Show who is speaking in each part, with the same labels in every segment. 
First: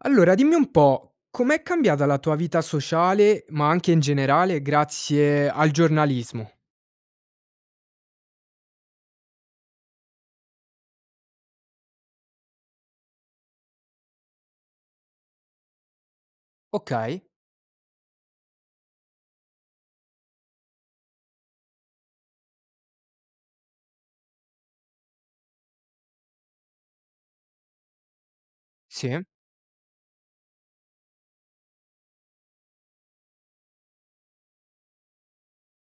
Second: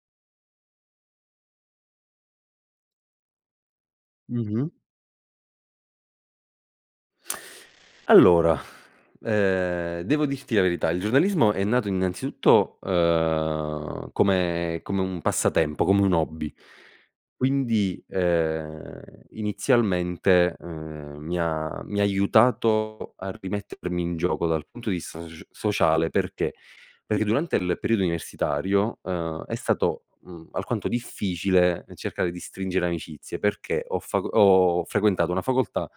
Speaker 1: Allora, dimmi un po': com'è cambiata la tua vita sociale, ma anche in generale,
Speaker 2: Mh-mh.
Speaker 1: grazie al giornalismo?
Speaker 2: Allora, ehm, devo dirti la verità: il giornalismo è nato, innanzitutto, ehm, come come un passatempo, come un hobby,
Speaker 1: Okay.
Speaker 2: quindi, ehm, inizialmente, ehm, mi ha mi ha aiutato a rimettermi in gioco dal punto di vista soc sociale, perché? Perché durante il periodo universitario,
Speaker 1: Sì.
Speaker 2: ehm, è stato, mhmm, alquanto difficile cercare di stringere amicizie, perché ho faco ho frequentato una facoltà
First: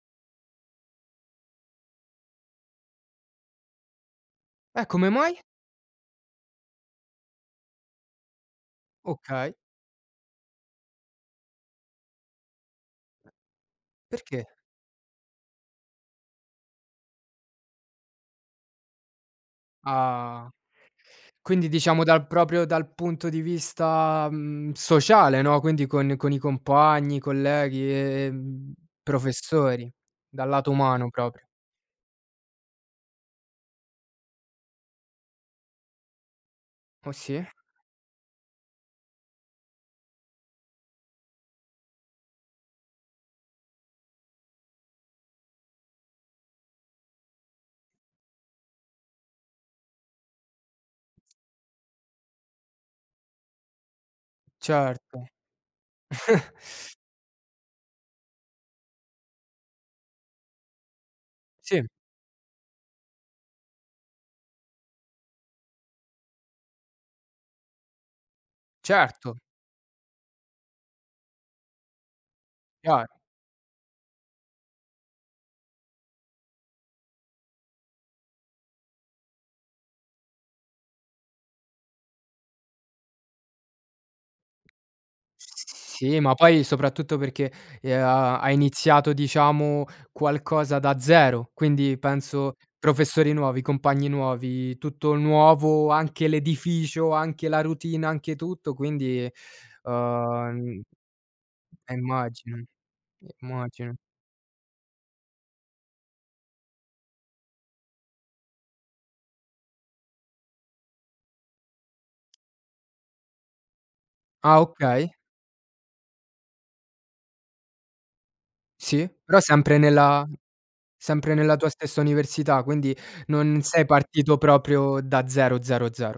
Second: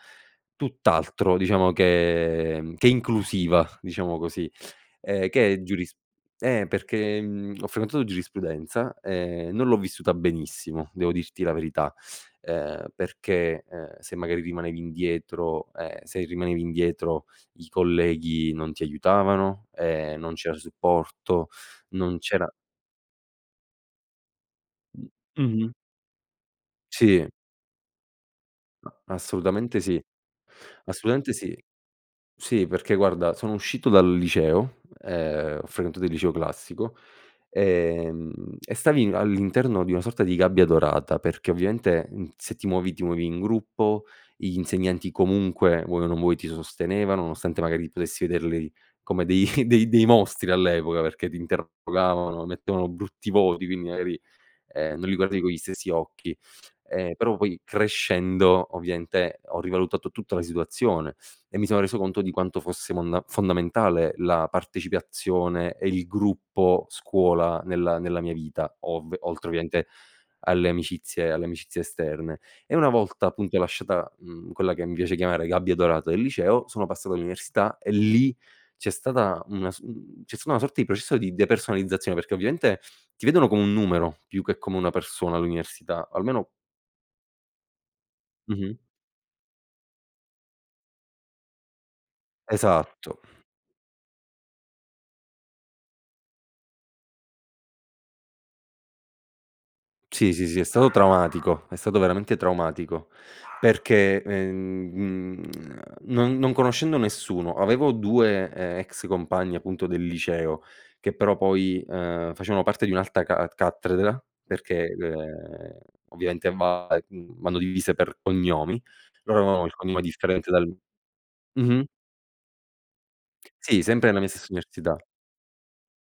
Speaker 2: tutt'altro, diciamo, che che inclusiva, diciamo così,
Speaker 1: Eh, come
Speaker 2: ehm,
Speaker 1: mai?
Speaker 2: che è giurisp eh perché, mhmm, ho frequentato giurisprudenza e
Speaker 1: Okay.
Speaker 2: non l'ho vissuta benissimo, devo dirti la verità, ehm, perché, ehm, se magari
Speaker 1: Perché?
Speaker 2: rimanevi indietro ehm, se rimanevi indietro, i colleghi non ti aiutavano, ehm, non
Speaker 1: Ah,
Speaker 2: c'era supporto,
Speaker 1: quindi, diciamo,
Speaker 2: non
Speaker 1: dal
Speaker 2: c'era
Speaker 1: proprio dal punto di vista, mhmm, sociale, no,
Speaker 2: Mh-mh.
Speaker 1: quindi con con i compagni,
Speaker 2: Sì.
Speaker 1: colleghi, ehm,
Speaker 2: Assolutamente
Speaker 1: professori.
Speaker 2: sì,
Speaker 1: Dal lato umano
Speaker 2: assolutamente
Speaker 1: proprio.
Speaker 2: sì. Sì, perché, guarda, sono uscito dal liceo, ehm, ho frequentato il liceo classico,
Speaker 1: Oh sì.
Speaker 2: ehm, e stavi all'interno di una sorta di gabbia dorata perché, ovviamente, mhmm, se ti muovi, ti muovi in gruppo, gli insegnanti comunque, vuoi o non vuoi, ti sostenevano, nonostante magari potessi vederli come dei dei dei mostri all'epoca, perché ti interrogavano, mettevano brutti voti, quindi, magari, ehm, non li
Speaker 1: Certo.
Speaker 2: guardi con gli stessi occhi. Ehm, però poi crescendo, ovviamente, ho rivalutato tutta la situazione e mi sono
Speaker 1: Sì.
Speaker 2: reso conto di quanto fosse monda fondamentale la partecipazione e il gruppo scuola nella nella mia vita, ov
Speaker 1: Certo.
Speaker 2: oltre ovviamente alle amicizie alle amicizie esterne. E una
Speaker 1: Chiaro.
Speaker 2: volta, appunto, lasciata, mhmm, quella che mi piace chiamare gabbia dorata del liceo, sono passato all'università e lì c'è stata una s mhmm, c'è stata una sorta di processo di depersonalizzazione perché, ovviamente, ti vedono come un numero, più che come una persona
Speaker 1: S
Speaker 2: all'università,
Speaker 1: sì, ma
Speaker 2: almeno
Speaker 1: poi soprattutto perché e uhm, ha hai
Speaker 2: Mh-mh.
Speaker 1: iniziato, diciamo, qualcosa da 0. Quindi penso
Speaker 2: Esatto.
Speaker 1: professori nuovi, compagni nuovi, tutto nuovo, anche l'edificio, anche la routine, anche tutto, quindi,
Speaker 2: Sì, sì, sì, è
Speaker 1: uhm
Speaker 2: stato traumatico, è
Speaker 1: eh
Speaker 2: stato veramente
Speaker 1: immagino,
Speaker 2: traumatico
Speaker 1: immagino.
Speaker 2: perché, ehm, n mhmm, non non conoscendo nessuno, avevo 2, ehm, ex compagni, appunto, del liceo che, però, poi, ehm, facevano parte di un'altra ca cattedra
Speaker 1: Ah,
Speaker 2: perché,
Speaker 1: okay.
Speaker 2: ehm, ovviamente, va ehm, vanno divise per cognomi,
Speaker 1: Sì,
Speaker 2: loro
Speaker 1: però
Speaker 2: avevamo il
Speaker 1: sempre
Speaker 2: cognome
Speaker 1: nella
Speaker 2: differente dal
Speaker 1: sempre nella tua
Speaker 2: mh-mh.
Speaker 1: stessa università, quindi non
Speaker 2: Sì,
Speaker 1: sei
Speaker 2: sempre nella mia
Speaker 1: partito
Speaker 2: stessa università.
Speaker 1: proprio da 0, 0, 0.